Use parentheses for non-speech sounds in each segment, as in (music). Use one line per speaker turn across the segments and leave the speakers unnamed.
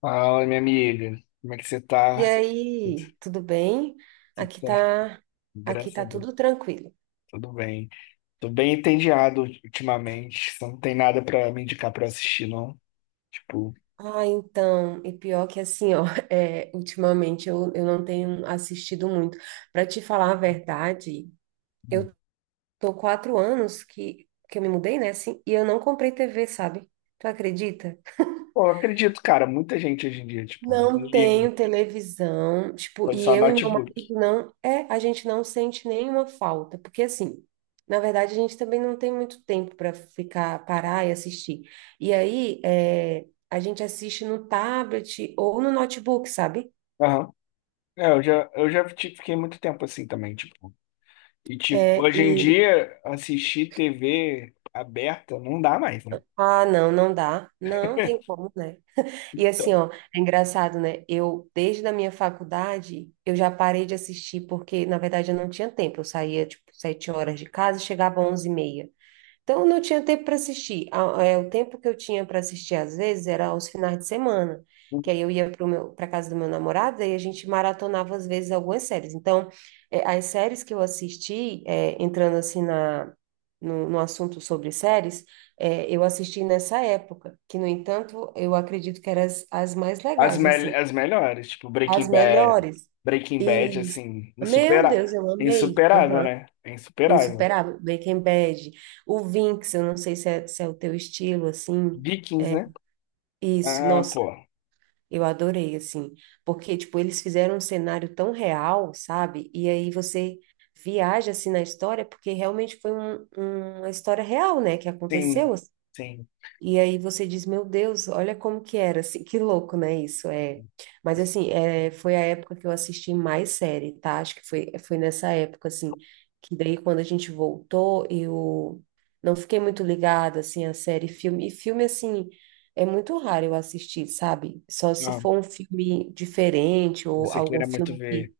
Fala, minha amiga. Como é que você
E
tá? Tudo,
aí, tudo bem?
tudo
Aqui
certo?
tá, aqui
Graças a
tá
Deus,
tudo tranquilo.
tudo bem. Tô bem entediado ultimamente. Você não tem nada pra me indicar pra eu assistir, não? Tipo,
Ah, então, e pior que assim, ó, (laughs) é, ultimamente eu não tenho assistido muito. Para te falar a verdade, eu tô 4 anos que eu me mudei, né, assim, e eu não comprei TV, sabe? Tu acredita?
pô, eu acredito, cara, muita gente hoje em dia, tipo, não
Não
liga.
tenho televisão, tipo,
Foi
e
só
eu e meu marido
notebook.
não, é, a gente não sente nenhuma falta, porque assim, na verdade a gente também não tem muito tempo para ficar, parar e assistir. E aí, é, a gente assiste no tablet ou no notebook, sabe?
Aham. É, eu já tipo, fiquei muito tempo assim também, tipo. E, tipo,
É,
hoje em
e,
dia, assistir TV aberta não dá mais, né?
ah, não, não dá, não tem como, né? E assim,
Então,
ó, é engraçado, né? Eu, desde a minha faculdade, eu já parei de assistir, porque, na verdade, eu não tinha tempo. Eu saía, tipo, 7 horas de casa e chegava às 11h30. Então, eu não tinha tempo para assistir. O tempo que eu tinha para assistir, às vezes, era aos finais de semana, que aí eu ia para casa do meu namorado e a gente maratonava, às vezes, algumas séries. Então, é, as séries que eu assisti, é, entrando assim na, no, no assunto sobre séries, é, eu assisti nessa época, que, no entanto, eu acredito que eram as mais
As,
legais,
mel
assim,
as melhores, tipo Breaking
as
Bad,
melhores.
Breaking
E,
Bad, assim,
meu
insupera
Deus, eu amei.
insuperável,
Aham.
né? É insuperável.
Insuperável. Breaking Bad. O Vinx, eu não sei se é o teu estilo, assim.
Vikings,
É,
né?
isso,
Ah,
nossa,
pô,
eu adorei, assim. Porque, tipo, eles fizeram um cenário tão real, sabe? E aí você viaja, assim, na história, porque realmente foi uma história real, né? Que
sim,
aconteceu,
sim.
e aí você diz, meu Deus, olha como que era, assim, que louco, né, isso, é. Mas assim, é, foi a época que eu assisti mais série, tá? Acho que foi nessa época, assim, que daí quando a gente voltou, eu não fiquei muito ligada, assim, a série, e filme, assim, é muito raro eu assistir, sabe? Só se
Ah,
for um filme diferente ou
você
algum
queira muito
filme
ver.
que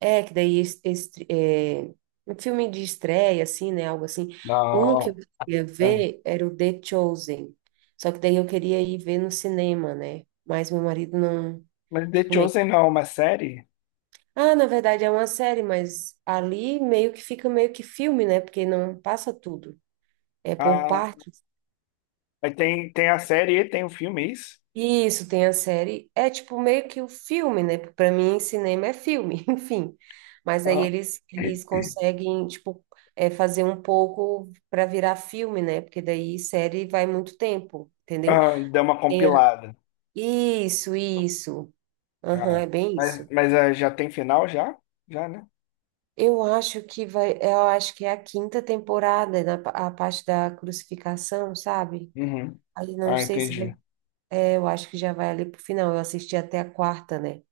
é, que daí um filme de estreia, assim, né? Algo assim. Um que eu
Não,
queria
ah.
ver era o The Chosen. Só que daí eu queria ir ver no cinema, né? Mas meu marido não.
Mas The
Tipo, meio que,
Chosen não é uma série?
ah, na verdade é uma série, mas ali meio que fica meio que filme, né? Porque não passa tudo. É por
Ah,
partes.
aí tem a série e tem o filme, é isso?
Isso, tem a série. É tipo meio que o filme, né? Pra mim, cinema é filme, (laughs) enfim. Mas aí
Ah,
eles conseguem, tipo, é, fazer um pouco para virar filme, né? Porque daí série vai muito tempo, entendeu?
ah, deu uma
Tem a-
compilada.
Isso, isso. Aham, é
Ah,
bem
mas
isso.
mas já tem final, já? Já, né?
Eu acho que vai, eu acho que é a quinta temporada, a parte da crucificação, sabe?
Uhum.
Aí não
Ah,
sei se vai.
entendi.
É, eu acho que já vai ali pro final. Eu assisti até a quarta, né?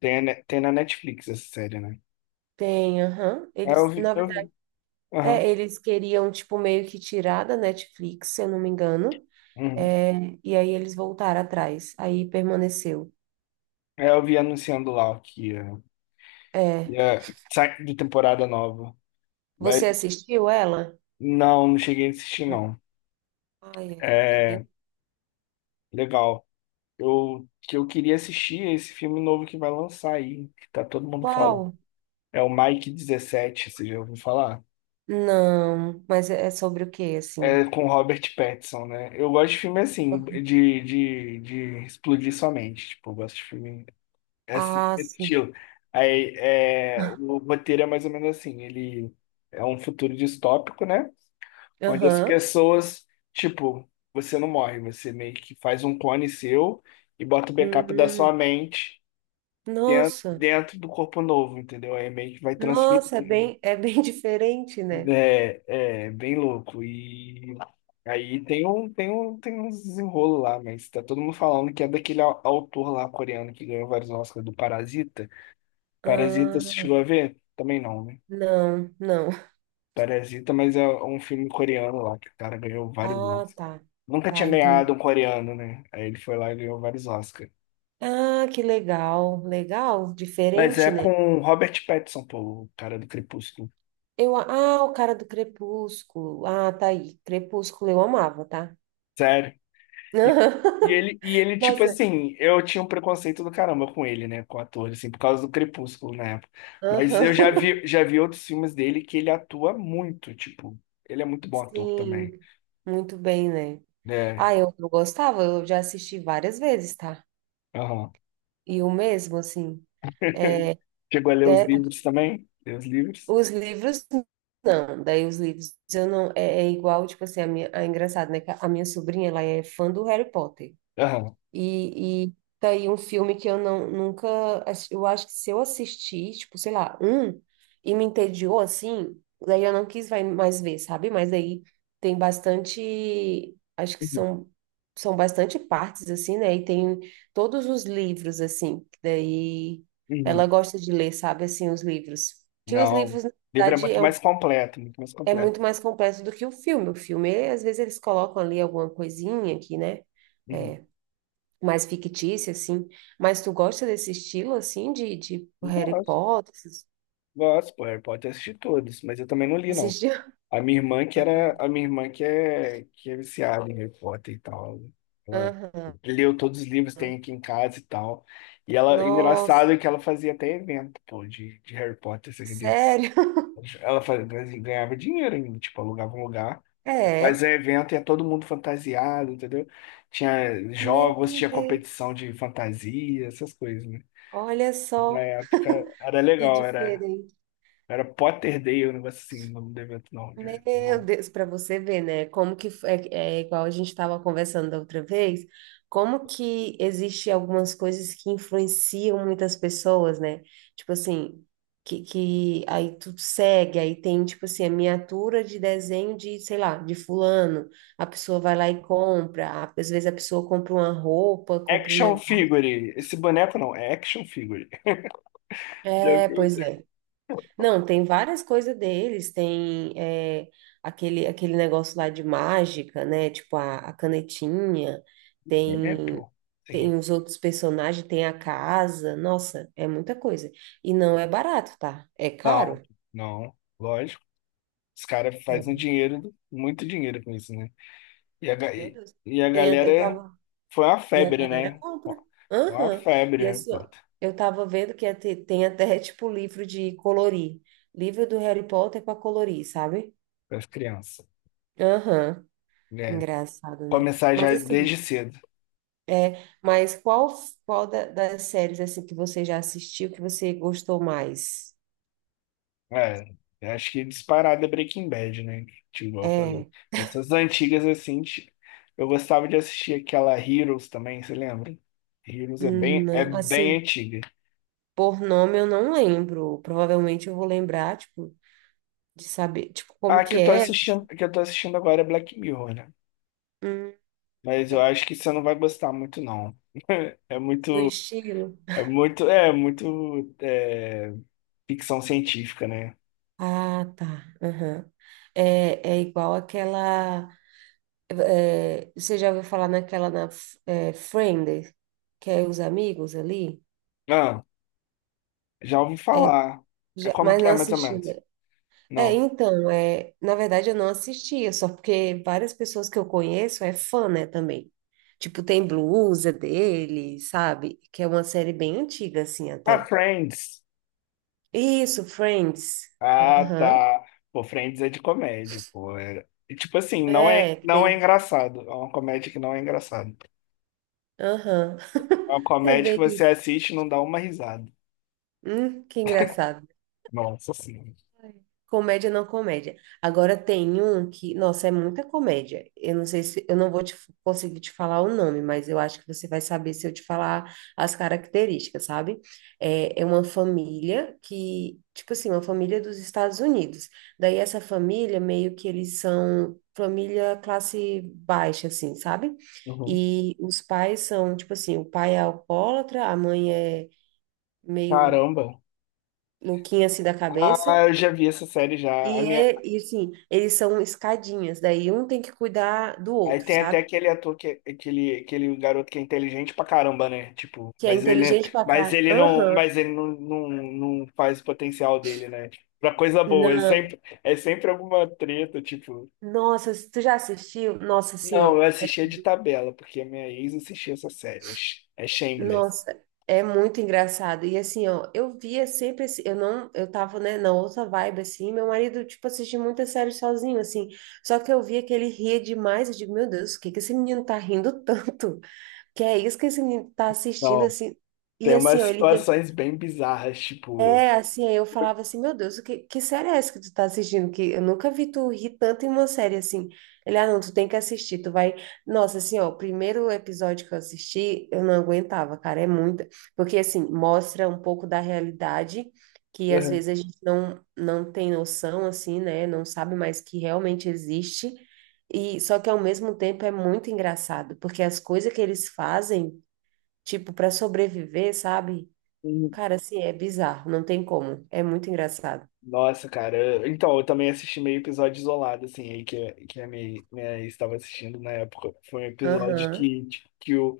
Tem na Netflix essa série, né?
Tem, aham.
É, eu
Eles,
vi,
na
eu vi. Aham,
É, eles queriam, tipo, meio que tirar da Netflix, se eu não me engano.
uhum.
É, e aí eles voltaram atrás. Aí permaneceu.
É, eu vi anunciando lá que ia,
É.
ia sai de temporada nova. Mas
Você assistiu ela?
não, não cheguei a assistir, não.
Ai, é bem.
É, legal. Que eu queria assistir é esse filme novo que vai lançar aí, que tá todo mundo falando.
Qual?
É o Mike 17 você já ouviu falar?
Não, mas é sobre o quê,
É
assim?
com Robert Pattinson, né? Eu gosto de filme assim, de, de explodir sua mente. Tipo, eu gosto de filme. É assim,
Ah,
esse
sim.
estilo. Aí, o roteiro é mais ou menos assim, ele é um futuro distópico, né? Onde as
Aham.
pessoas, tipo, você não morre, você meio que faz um clone seu e bota o backup da
Hum,
sua mente dentro,
nossa.
dentro do corpo novo, entendeu? Aí meio que vai transferir.
Nossa, é bem (laughs) diferente, né?
É, é bem louco. E aí tem uns desenrolo lá, mas tá todo mundo falando que é daquele autor lá coreano que ganhou vários Oscars do Parasita. Parasita, você
Ah,
chegou a ver? Também não, né?
não, não.
Parasita, mas é um filme coreano lá, que o cara ganhou vários
Ah,
Oscars.
tá.
Nunca tinha
Tá,
ganhado
entendi.
um coreano, né? Aí ele foi lá e ganhou vários Oscars.
Ah, que legal, legal,
Mas é
diferente, né?
com o Robert Pattinson, pô, o cara do Crepúsculo.
Eu, ah, o cara do Crepúsculo. Ah, tá aí. Crepúsculo eu amava, tá?
Sério. E, e ele, e
(laughs)
ele, tipo
Nossa,
assim, eu tinha um preconceito do caramba com ele, né? Com o ator, assim, por causa do Crepúsculo na época. Mas eu
aham.
já vi outros filmes dele que ele atua muito, tipo, ele é muito bom ator também.
Sim, muito bem, né?
É,
Ah, eu gostava, eu já assisti várias vezes, tá?
aham.
E o mesmo, assim, é,
Chegou a ler os
é,
livros também? Ler os livros?
os livros não, daí os livros eu não, é igual, tipo assim, a minha, é engraçado, né, que a minha sobrinha, ela é fã do Harry Potter.
Aham.
E tá aí um filme que eu não, nunca. Eu acho que se eu assistir, tipo, sei lá, um, e me entediou assim, daí eu não quis vai mais ver, sabe? Mas aí tem bastante. Acho que
Uhum.
são bastante partes, assim, né? E tem todos os livros, assim, que daí ela
Uhum.
gosta de ler, sabe? Assim, os livros. Que os
Não. O
livros, na
livro é
verdade,
muito mais completo, muito mais
é
completo.
muito mais completo do que o filme. O filme, às vezes, eles colocam ali alguma coisinha aqui, né?
Uhum.
É, mais fictícia, assim. Mas tu gosta desse estilo, assim, de Harry
Gosto,
Potter?
gosto, pô. Harry Potter eu assisti todos, mas eu também não li, não.
Assistiu?
A minha irmã que era, a
(laughs)
minha irmã que é viciada em Harry Potter e tal. Ela
Aham.
leu todos os livros que tem aqui em casa e tal.
Nossa,
Engraçado é que ela fazia até evento, pô, de Harry Potter, você acredita?
sério? (laughs)
Ela ganhava dinheiro ainda, tipo, alugava um lugar,
É.
fazia evento e ia todo mundo fantasiado, entendeu? Tinha
Meu
jogos, tinha
Deus,
competição de fantasia, essas coisas, né?
olha
Na
só
época era
que
legal, era,
diferente.
era Potter Day, um negócio assim, o nome do evento, não, né?
Meu
Não.
Deus, para você ver, né? Como que é igual a gente estava conversando da outra vez, como que existe algumas coisas que influenciam muitas pessoas, né? Tipo assim, que aí tu segue, aí tem tipo assim, a miniatura de desenho de, sei lá, de fulano. A pessoa vai lá e compra, às vezes a pessoa compra uma roupa, compra um
Action
negócio.
Figure. Esse boneco não, é Action Figure. (laughs) Já
É,
viu?
pois é. Não, tem várias coisas deles, tem é, aquele negócio lá de mágica, né? Tipo a canetinha,
É,
tem,
pô. Sim.
tem os outros personagens, tem a casa, nossa, é muita coisa. E não é barato, tá? É
Não,
caro.
não, lógico. Os caras fazem
É
dinheiro, muito dinheiro com isso, né? E a,
muito,
ga-
meu
e,
Deus.
e a
Tem, eu
galera
tava,
foi uma
e a
febre,
galera
né?
compra.
Foi uma
Aham. E
febre,
assim,
pô,
ó, eu tava vendo que ia tem até (laughs) tipo livro de colorir, livro do Harry Potter para colorir, sabe?
para as crianças.
Aham,
É.
engraçado, né?
Começar
Mas
já desde
assim,
cedo.
é, mas qual das séries assim que você já assistiu que você gostou mais?
É, eu acho que disparada é Breaking Bad, né? Tipo, igual eu falei.
É,
Essas antigas, assim, eu gostava de assistir aquela Heroes também, você lembra? Heroes é bem, é bem
assim,
antiga.
por nome eu não lembro. Provavelmente eu vou lembrar, tipo, de saber, tipo, como
Ah, que
que
eu tô
é,
assistindo,
assim,
que eu tô assistindo agora é Black Mirror, né?
hum,
Mas eu
é
acho que você não vai gostar muito, não. (laughs) É muito.
do estilo.
É muito ficção científica, né?
Ah, tá. Aham. É, é igual aquela. É, você já ouviu falar naquela, Friends, que é os amigos ali?
Ah, já ouvi
É,
falar. É como
mas
que é,
não
mais ou
assisti,
menos?
né? É,
Não.
então, é, na verdade eu não assistia, só porque várias pessoas que eu conheço é fã, né, também. Tipo, tem blusa dele, sabe? Que é uma série bem antiga, assim,
Ah,
até.
Friends.
Isso, Friends.
Ah,
Aham.
tá. Pô, Friends é de comédia, pô. E, tipo assim, não é,
É,
não é
tem.
engraçado. É uma comédia que não é engraçada.
Aham.
É
(laughs)
uma
É
comédia que
bem
você
isso.
assiste e não dá uma risada.
Que engraçado.
Nossa senhora.
Comédia não comédia. Agora tem um que, nossa, é muita comédia. Eu não sei se eu não vou te, conseguir te falar o nome, mas eu acho que você vai saber se eu te falar as características, sabe? É uma família que, tipo assim, uma família dos Estados Unidos. Daí essa família meio que eles são família classe baixa, assim, sabe?
Uhum.
E os pais são, tipo assim, o pai é alcoólatra, a mãe é meio
Caramba.
louquinha assim da cabeça.
Ah, eu já vi essa série já. A
E,
minha,
é, e assim, eles são escadinhas, daí um tem que cuidar do
Aí
outro,
tem até
sabe?
aquele ator que é- aquele aquele garoto que é inteligente pra caramba, né? Tipo,
Que é
mas ele
inteligente pra
mas
caralho.
ele não
Aham.
mas ele não faz o potencial dele, né? Tipo, pra coisa boa, é
Não.
sempre é sempre alguma treta, tipo.
Nossa, tu já assistiu? Nossa, assim,
Não, eu
ó.
assistia de tabela, porque a minha ex assistia essa série. É Shameless.
Nossa, é muito engraçado. E assim, ó, eu via sempre assim, eu não, eu tava, né, na outra vibe, assim, meu marido, tipo, assistia muita série sozinho, assim. Só que eu via que ele ria demais, eu digo, meu Deus, o que que esse menino tá rindo tanto? Que é isso que esse menino tá assistindo,
Não,
assim. E
tem
assim,
umas
ó, ele ria.
situações bem bizarras, tipo.
Assim, eu falava assim, meu Deus, o que, que série é essa que tu tá assistindo? Que eu nunca vi tu rir tanto em uma série assim. Ele, ah, não, tu tem que assistir, tu vai. Nossa, assim, ó, o primeiro episódio que eu assisti, eu não aguentava, cara, é muita. Porque, assim, mostra um pouco da realidade que às vezes a gente não, não tem noção, assim, né? Não sabe mais que realmente existe. E só que ao mesmo tempo é muito engraçado, porque as coisas que eles fazem, tipo, para sobreviver, sabe?
Uhum.
Cara, assim, é bizarro, não tem como. É muito engraçado.
Nossa, cara. Então, eu também assisti meio episódio isolado, assim, aí que a minha ex estava assistindo na época. Foi um episódio
Aham,
que, tipo,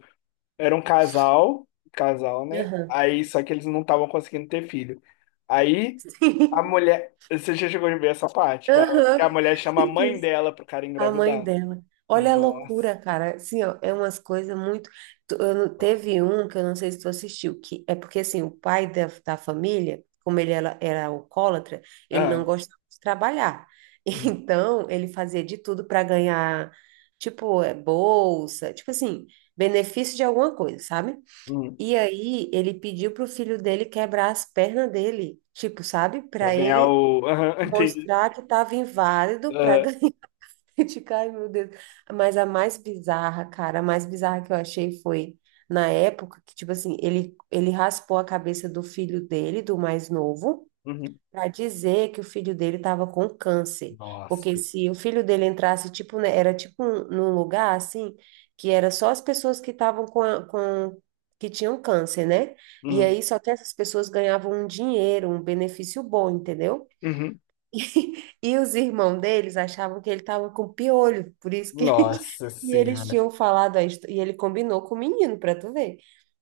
era um casal, casal, né?
aham.
Aí, só que eles não estavam conseguindo ter filho. Aí, a
(laughs)
mulher. Você já chegou a ver essa parte, que a
Aham.
mulher chama a
Meu
mãe
Deus.
dela pro cara
A mãe
engravidar.
dela. Olha a
Nossa.
loucura, cara. Assim, ó, é umas coisas muito. Tu- eu não- teve um que eu não sei se tu assistiu, que é porque, assim, o pai da família, como ele era, era alcoólatra, ele não
Aham.
gostava de trabalhar.
Uhum.
(laughs) Então, ele fazia de tudo para ganhar, tipo, é, bolsa, tipo assim, benefício de alguma coisa, sabe?
Uhum.
E aí ele pediu pro filho dele quebrar as pernas dele, tipo, sabe?
Pra
Para
ganhar
ele
o. Aham, (laughs) entendi.
mostrar que estava inválido para
Aham.
ganhar. (laughs) Tipo, ai, meu Deus. Mas a mais bizarra, cara, a mais bizarra que eu achei foi na época que, tipo assim, ele raspou a cabeça do filho dele, do mais novo
Uhum.
para dizer que o filho dele estava com câncer,
Nossa.
porque se o filho dele entrasse, tipo, né, era tipo um, num lugar assim, que era só as pessoas que estavam com, com que tinham câncer, né? E
Uhum.
aí só que essas pessoas ganhavam um dinheiro, um benefício bom, entendeu?
Uhum.
(laughs) E os irmãos deles achavam que ele estava com piolho, por isso que (laughs)
Nossa
e eles
senhora.
tinham falado e ele combinou com o menino, para tu ver.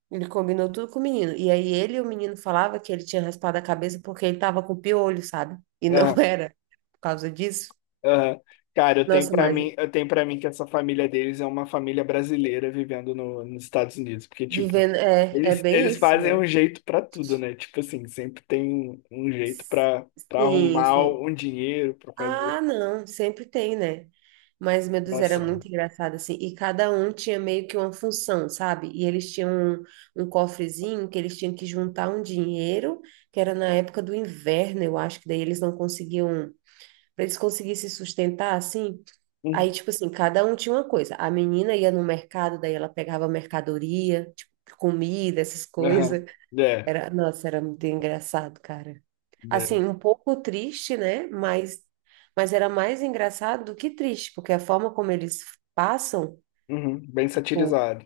Ele combinou tudo com o menino. E aí ele e o menino falava que ele tinha raspado a cabeça porque ele tava com piolho, sabe? E não (laughs) era por causa disso.
Aham. Cara, eu tenho
Nossa,
pra
mas
mim, eu tenho para mim que essa família deles é uma família brasileira vivendo no, nos Estados Unidos, porque tipo,
vivendo é,
eles,
bem
eles
isso,
fazem
né?
um jeito pra tudo, né? Tipo assim, sempre tem um jeito pra para
Sim,
arrumar
sim.
um dinheiro pra fazer
Ah, não, sempre tem, né? Mas, meu Deus, era
ação.
muito engraçado, assim. E cada um tinha meio que uma função, sabe? E eles tinham um, um cofrezinho que eles tinham que juntar um dinheiro, que era na época do inverno, eu acho que daí eles não conseguiam, para eles conseguirem se sustentar, assim. Aí,
Uhum.
tipo assim, cada um tinha uma coisa. A menina ia no mercado, daí ela pegava mercadoria, tipo, comida, essas coisas.
Aham. É,
Era, nossa, era muito engraçado, cara. Assim,
é.
um pouco triste, né? Mas, era mais engraçado do que triste, porque a forma como eles passam,
Uhum. Bem
tipo,
satirizado.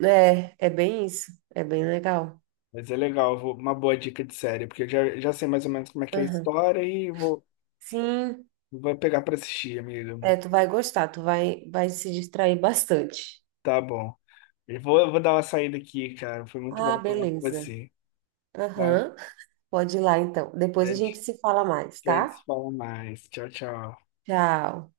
é bem isso. É bem legal.
Mas é legal, uma boa dica de série, porque eu já sei mais ou menos como é que é a
Aham.
história e vou,
Sim,
vou pegar pra assistir, amigo.
é, tu vai gostar, tu vai se distrair bastante.
Tá bom. Eu vou dar uma saída aqui, cara. Foi muito
Ah,
bom falar com
beleza.
você. Tá?
Aham. Pode ir lá, então.
A
Depois a gente
gente
se fala mais,
a gente
tá?
se fala mais. Tchau, tchau.
Tchau.